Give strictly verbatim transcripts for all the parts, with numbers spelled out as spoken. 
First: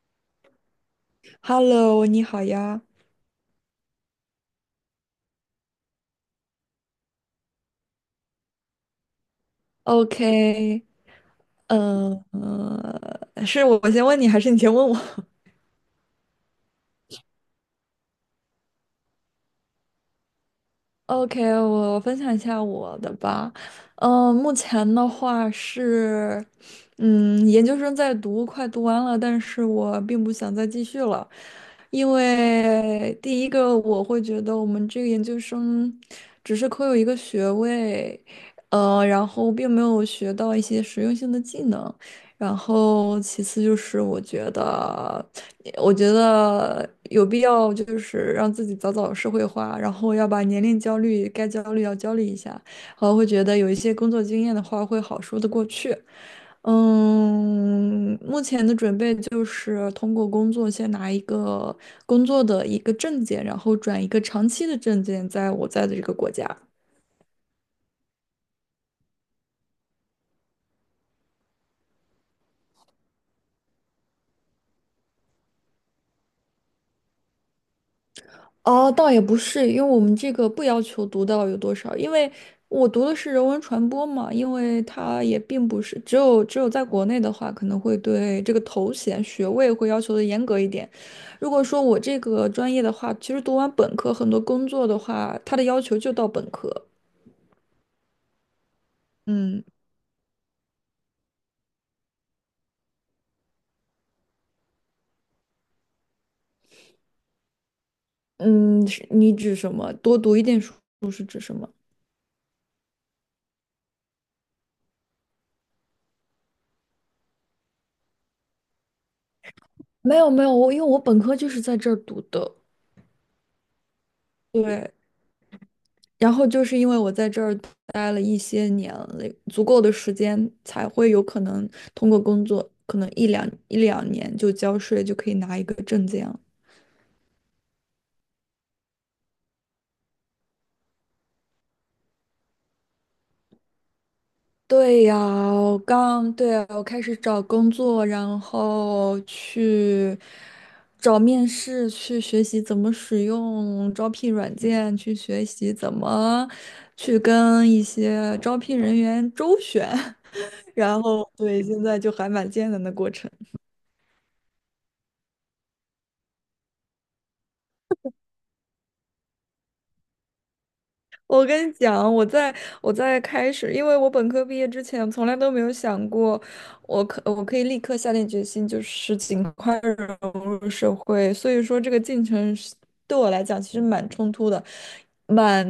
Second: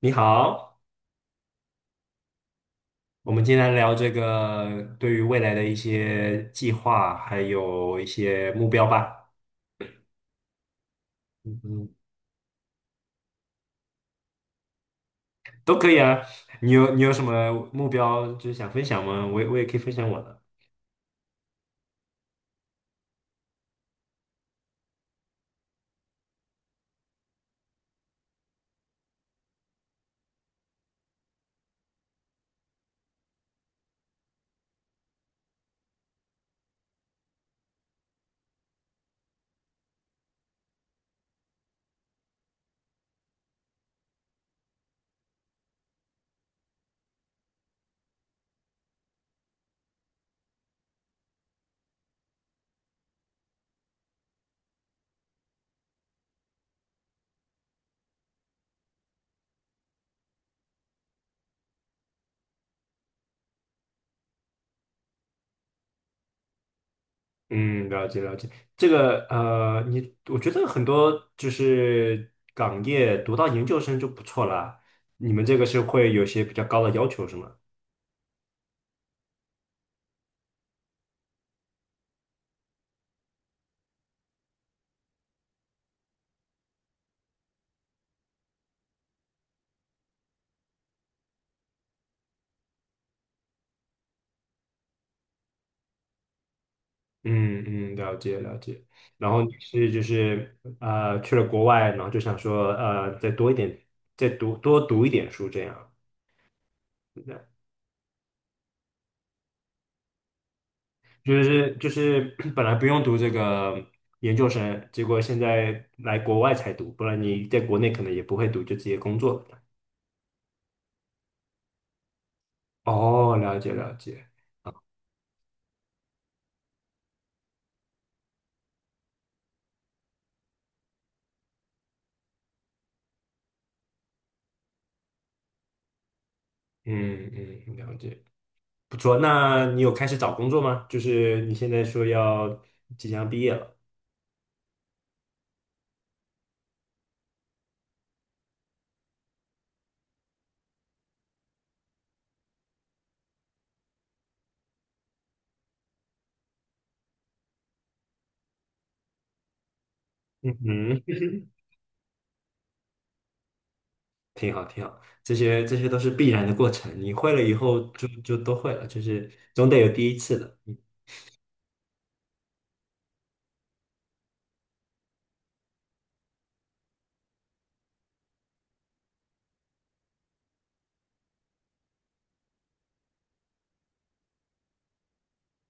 你好，Hello，你好呀。我们今天来聊这个对于未来的一些计划，还有一些目标吧。OK，嗯嗯。嗯。呃，是我先问你，还是你先问我？都可以啊。你有你有什么目标，就是想分享吗？我也我也可以分享我的。OK，我分享一下我的吧。嗯、目前的话是，嗯，研究生在读，快读完了，但是我并不想再继续了。因为第一个我会觉得我们这个研究生只是可有一个学位，呃，然后并没有学到一些实用性的技能。然后其次就是我觉得。我觉得有必要就是让自己早早社会化，然后要把年龄焦虑该焦虑要焦虑一下，然后会觉得有一些工作经验的话会好说得过去。嗯，目前的准备就是通过工作先拿一个工作的一个证件，然后转一个长期的证件，在我在的这个国家。嗯，了解了解。这个呃，你我觉得很多就是港业读到研究生就不错啦。你们这个是会有些比较高的要求是吗？哦，倒也不是，因为我们这个不要求读到有多少。因为我读的是人文传播嘛，因为它也并不是只有只有在国内的话，可能会对这个头衔学位会要求的严格一点。如果说我这个专业的话，其实读完本科，很多工作的话，它的要求就到本科。嗯嗯，了解了解。然后你嗯是就是呃去了国外，然后就想说呃再多一点，再读多读一点书这样。是这样。嗯，是你指什么？多读一点书是指就什么？是就是 本来不用读这个研究生，结果现在来国外才读，不然你在国内可能也不会读，就直接工作了。没有没有，我因为我本科就是在这儿读的。哦，了解了解，对，然后就是因为我在这儿待了一些年了，足够的时间才会有可能通过工作，可能一两一两年就交税，就可以拿一个证件了。嗯嗯，了解，不错。那你有开始找工作吗？就是你现在说要即将毕业了。对呀，我刚，对啊，我开始找工作，然后去找面试，去学习怎么使用招聘软件，去学习怎么去跟一些招聘人员周旋。然嗯。后对，现在就还蛮艰难的过程。挺好，挺好，这些这些都是必然的过程，你会了以后就就都会了，就是总得有第一次的。我跟你讲，我在我在开始，因为我本科毕业之前，从来都没有想过，我可我可以立刻下定决心，就是尽快融入社会。所以说，这个进程是对我来讲其实蛮冲突的，蛮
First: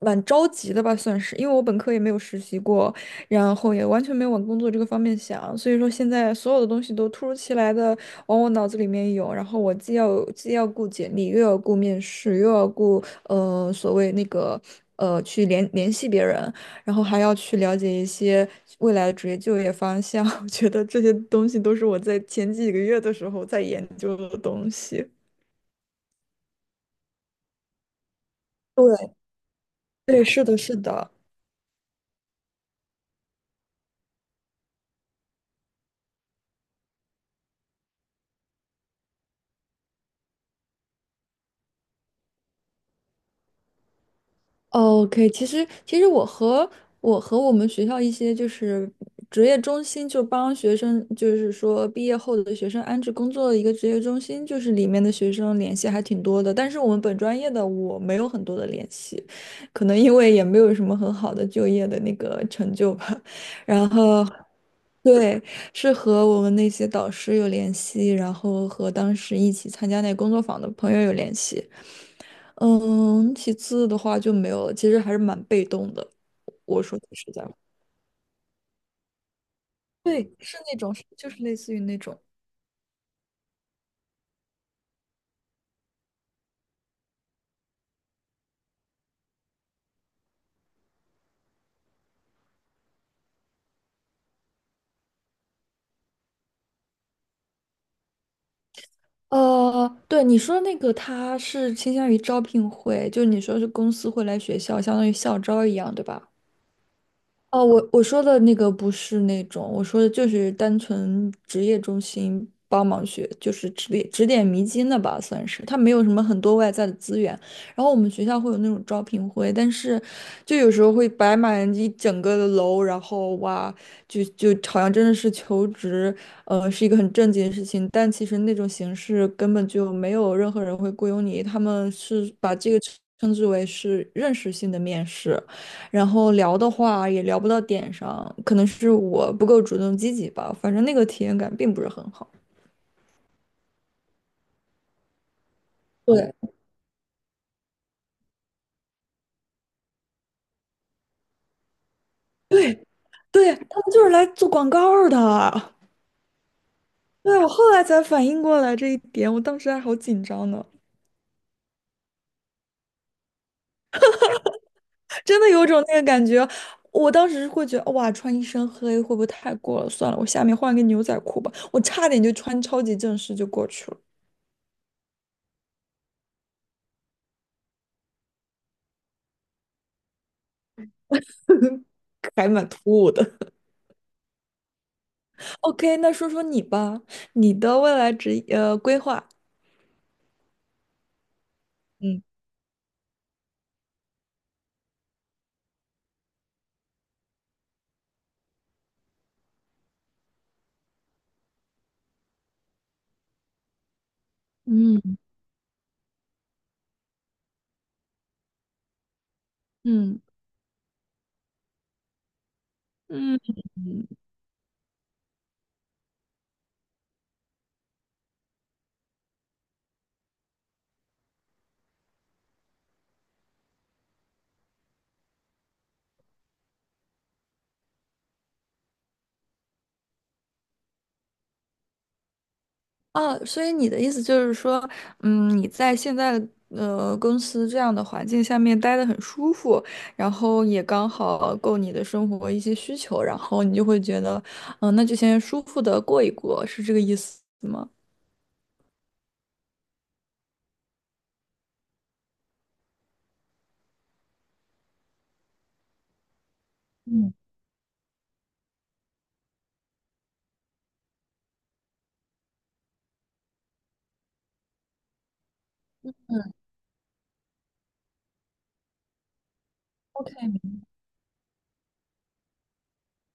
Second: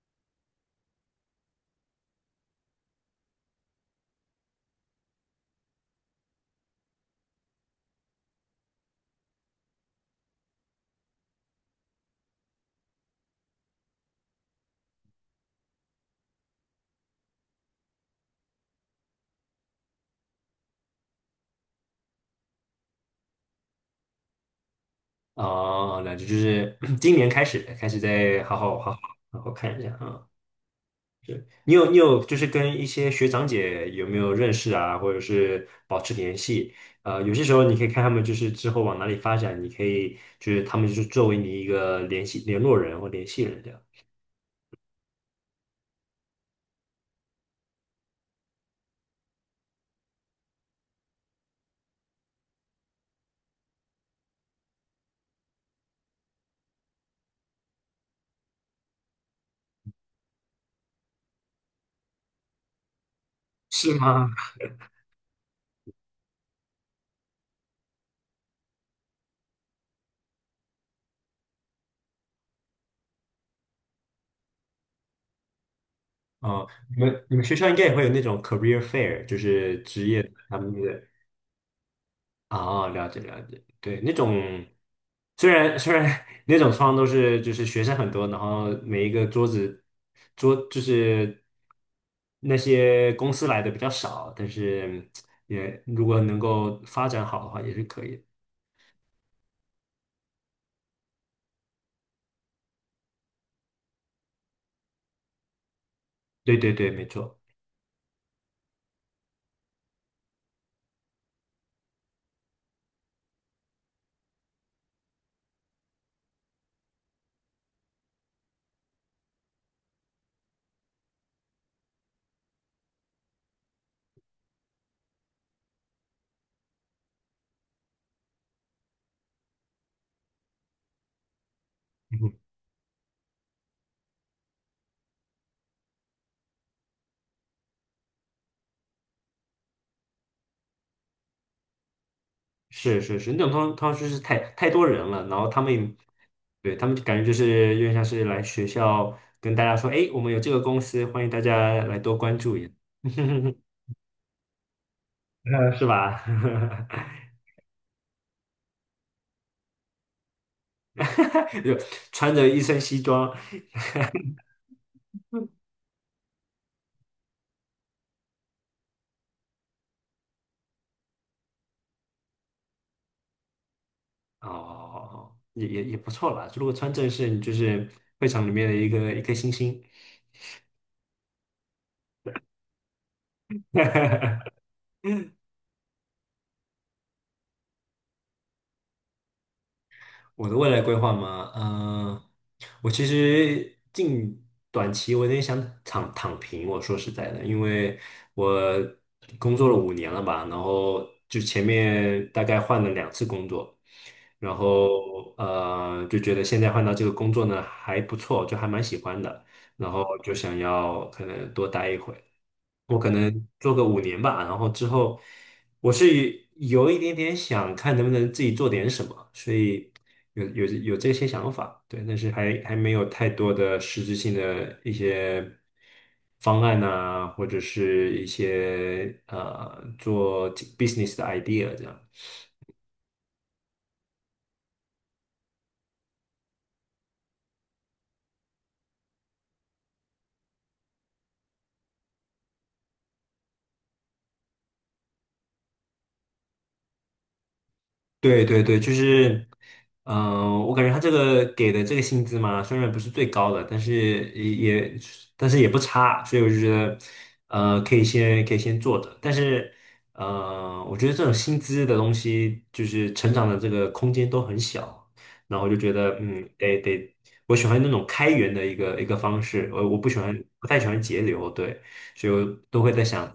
蛮着急的吧，算是。因为我本科也没有实习过，然后也完全没有往工作这个方面想，所以说现在所有的东西都突如其来的往我脑子里面涌，然后我既要既要顾简历，又要顾面试，又要顾。呃所谓那个呃去联联系别人，然后还要去了解一些未来的职业就业方向。我觉得这些东西都是我在前几个月的时候在研究的东西。哦，哦那就就是 今年开始开始再好好好好对，好好看一下对，啊。是的，是的。你有你有就是跟一些学长姐有没有认识啊，或者是保持联系？呃，有些时候你可以看他们就是之后往哪里发展，你可以就是他们就是作为你一个联系联络人或联系人这样。哦 OK，其实其实我和我和我们学校一些就是职业中心，就帮学生，就是说毕业后的学生安置工作的一个职业中心，就是里面的学生联系还挺多的。但是我们本专业的我没有很多的联系，可能因为也没有什么很好的就业的那个成就吧。然是后吗？对，是和我们那些导师有联系，然后和当时一起参加那个工作坊的朋友有联系。嗯，其次的话就没有了，其实还是蛮被动的。哦，我说你句们实你在们话。学校应该也会有那种 career fair，就是职业对，是他们。那种，就是类似于那种。哦，了解了解，对，那种虽然虽然 那种窗都是就是学生很多，然后每一个桌子桌就是那些公司来的比较少，但是也如果能够发展好的话，也是可以的。呃，对你说那个，他是倾向于招聘会，就你说是公司会来学校，相当于校招一样，对吧？对对对，没错，哦，我我说的那个不是那种，我说的就是单纯职业中心帮忙学，就是指点指点迷津的吧，算是。它没有什么很多外在的资源，然后我们学校会有那种招聘会，但是就有时候会摆满一整个的楼，然后哇，就就好像真的是求职，呃，是一个很正经的事情，但其实那种形式根本就没有任何人会雇佣你，他们嗯。是把这个称之为是认识性的面试。然后聊的话也聊不到点上，可能是我不够主动积极吧，反正那个体验感并不是很好。是是是，那种通通常就是太太多人了，然后他们，对，对，他们就感觉就是有点像是来学校跟大家说，哎，我们有这个公司，欢迎大家来多关注一下。对，他们就是来做广告儿 呃，的。是吧？对，我后来才反应过来这一点，我当时还好紧张呢，就穿着一身西装。真的有一种那个感觉。我当时会觉得，哇，穿一身黑会不会太过了？算了，我下面换个牛仔裤吧。我差点就穿超级正式就过去了，哦，也也也不错啦。如果穿正式，你就是会场里面的一个一颗星星。还蛮突兀的。OK，那说说你吧，你的未来职业呃规划。我的未来规划吗？嗯嗯、我其实近短期我有点想躺躺平。我说实在的，因为我工作了五年了吧，然后就前面大概换了两次工作，然嗯后呃就觉得现在换到这个工作呢还不错，就还蛮喜欢的，然后嗯。就想要可能多待一会。我可嗯。能做个五年吧，然后之后我是有一点点想看能不能自己做点什么，所以有有有这些想法，对，但是还还没有太多的实质性的一些方案呐、或者是一些呃做 business 的 idea 这样。哦，所以你的意思就是说，嗯，你在现在呃公司这样的环境下面待得很舒服，然后也刚好够你的生活一些需求，然后你就会觉得，嗯、那就先舒服的过一过，是这个意思吗？对对对，就是，嗯、我感觉他这个给的这个薪资嘛，虽然不是最高的，但是也，也但是也不差，所以我就觉得，呃，可以先可以先做着。但是，呃，我觉得这种薪资的东西，就是成长的这个空间都很小，然后我就觉得，嗯，得得，我喜欢那种开源的一个一个方式，我我不喜欢，不太喜欢节流，对。所以我都会在想，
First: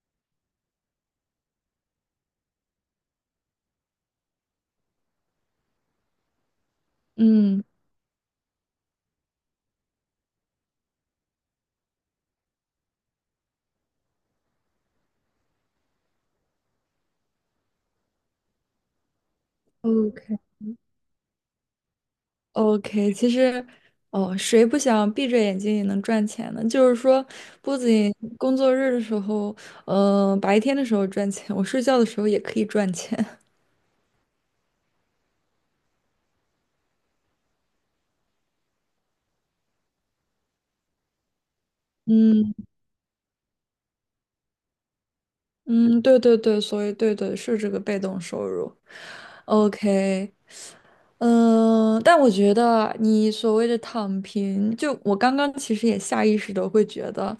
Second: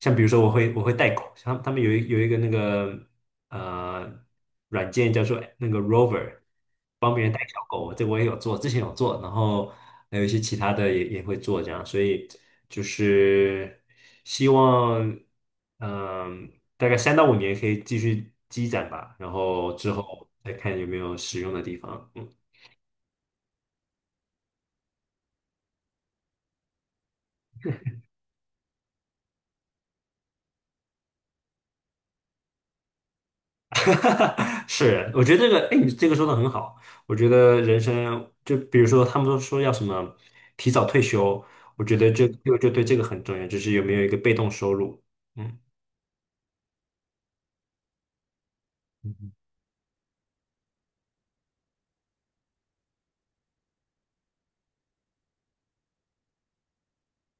像比如说我会我会带狗，像他们有一有一个那个呃软件叫做那个 Rover，帮别人带小嗯 狗，这我也有做，之前有做，然后还有一些其他的也也会做这样，所以就是希望嗯、大概三到五年可以继续积攒吧，然后之后 OK，再看有没有使用的地方，嗯。，OK，其实，哦，谁不想闭着眼睛也能赚钱呢？就是说，不仅工作日的时候，呃，白天的时候赚钱，我睡觉的时候也可以赚钱。是，我觉得这个，哎，你这个说的很好。我觉得人生，就比如说他们都说要什么提早退休，我觉得就嗯。就就对这个很重要，就是有没有一个被动收入。嗯嗯，对对对，所以对对是这个被动收入。嗯 OK，嗯、但我觉得你所谓的躺平，就我刚刚其实也下意识的会觉得，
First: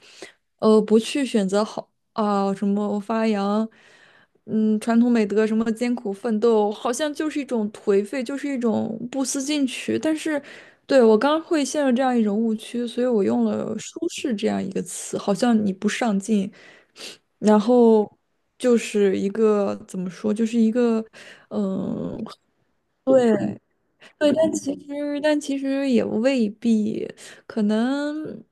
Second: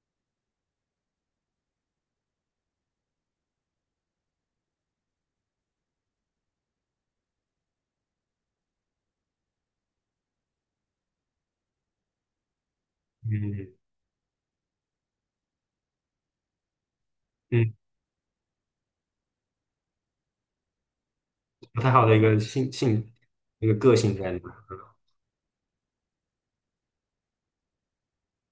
呃，不去选择好啊、什么发扬，嗯，传统美德，什么艰苦奋斗，好像就是一种颓废，就是一种不思进取。但是，对，我刚会陷入这样一种误区，所以我用嗯了“舒适”这样一个词，好像你不上进。然嗯。后就是一个怎么说，就是一个不呃太好的一个性性对。一个个性在对，里但面。其实但其实也未必。可能，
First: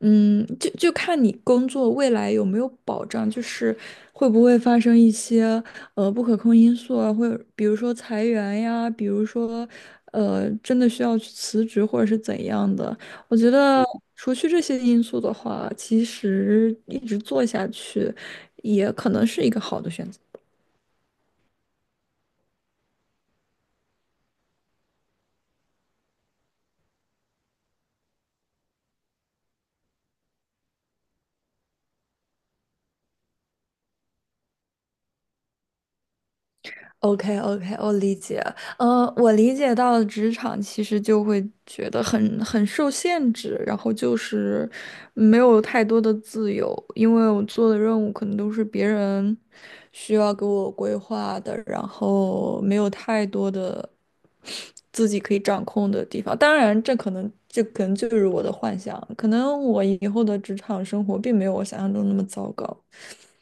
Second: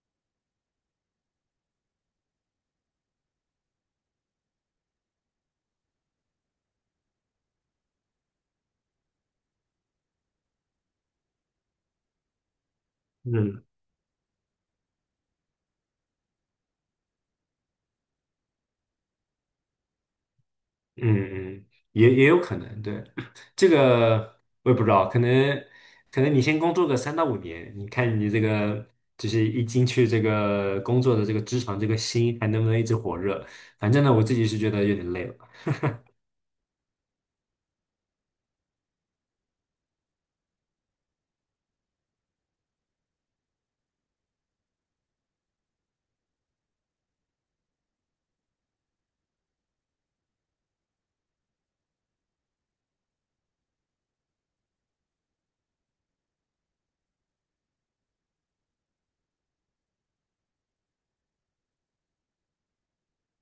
嗯，就就看你工作未来有没有保障，就是会不会发生一些呃不可控因素啊，或者比如说裁员呀，比如说呃真的需要去辞职或者是怎样的。我觉嗯。得除去这些因素的话，其实一直做下去也可能是一个好的选择。嗯嗯，也也有可能，对，这个我也不知道，可能可能你先工作个三到五年，你看你这个就是一进去这个工作的这个职场这个心还能不能一直火热？反正呢，我自己是觉得有点累了。OK OK，我理解。呃，我理解到职场其实就会觉得很很受限制，然后就是没有太多的自由，因为我做的任务可能都是别人需要给我规划的，然后没有太多的自己可以掌控的地方。当然，这可能这可能就是我的幻想，可能我以后的职场生活并没有我想象中那么糟糕。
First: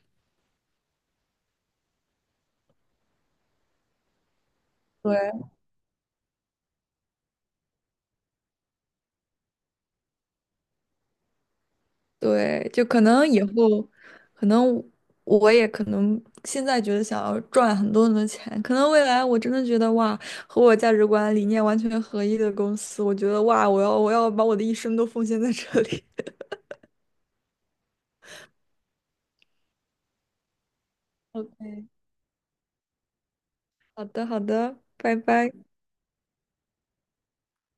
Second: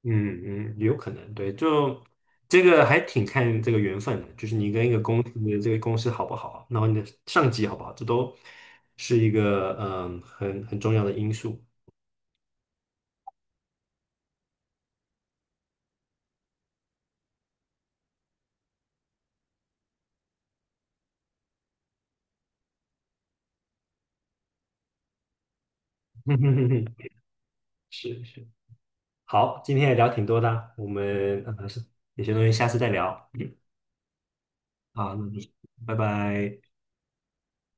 嗯嗯，有可能，对，就这个还挺看这个缘分的，就是你跟一个公司对。你的这个公司好不好，然后你的上级好不好，这都是一个嗯很很重要的因素。对，就可能以后，可能我也可能现在觉得想要赚很多很多钱，可能未来我真的觉得哇，和我价值观理念完全合一的公司，我觉得哇，我要我要把我的一生都奉献在这里。是是。好，今天也聊挺多的啊，我 们呃是 OK，有些东西下次再聊。嗯。好的好的，好，拜那就拜。拜拜。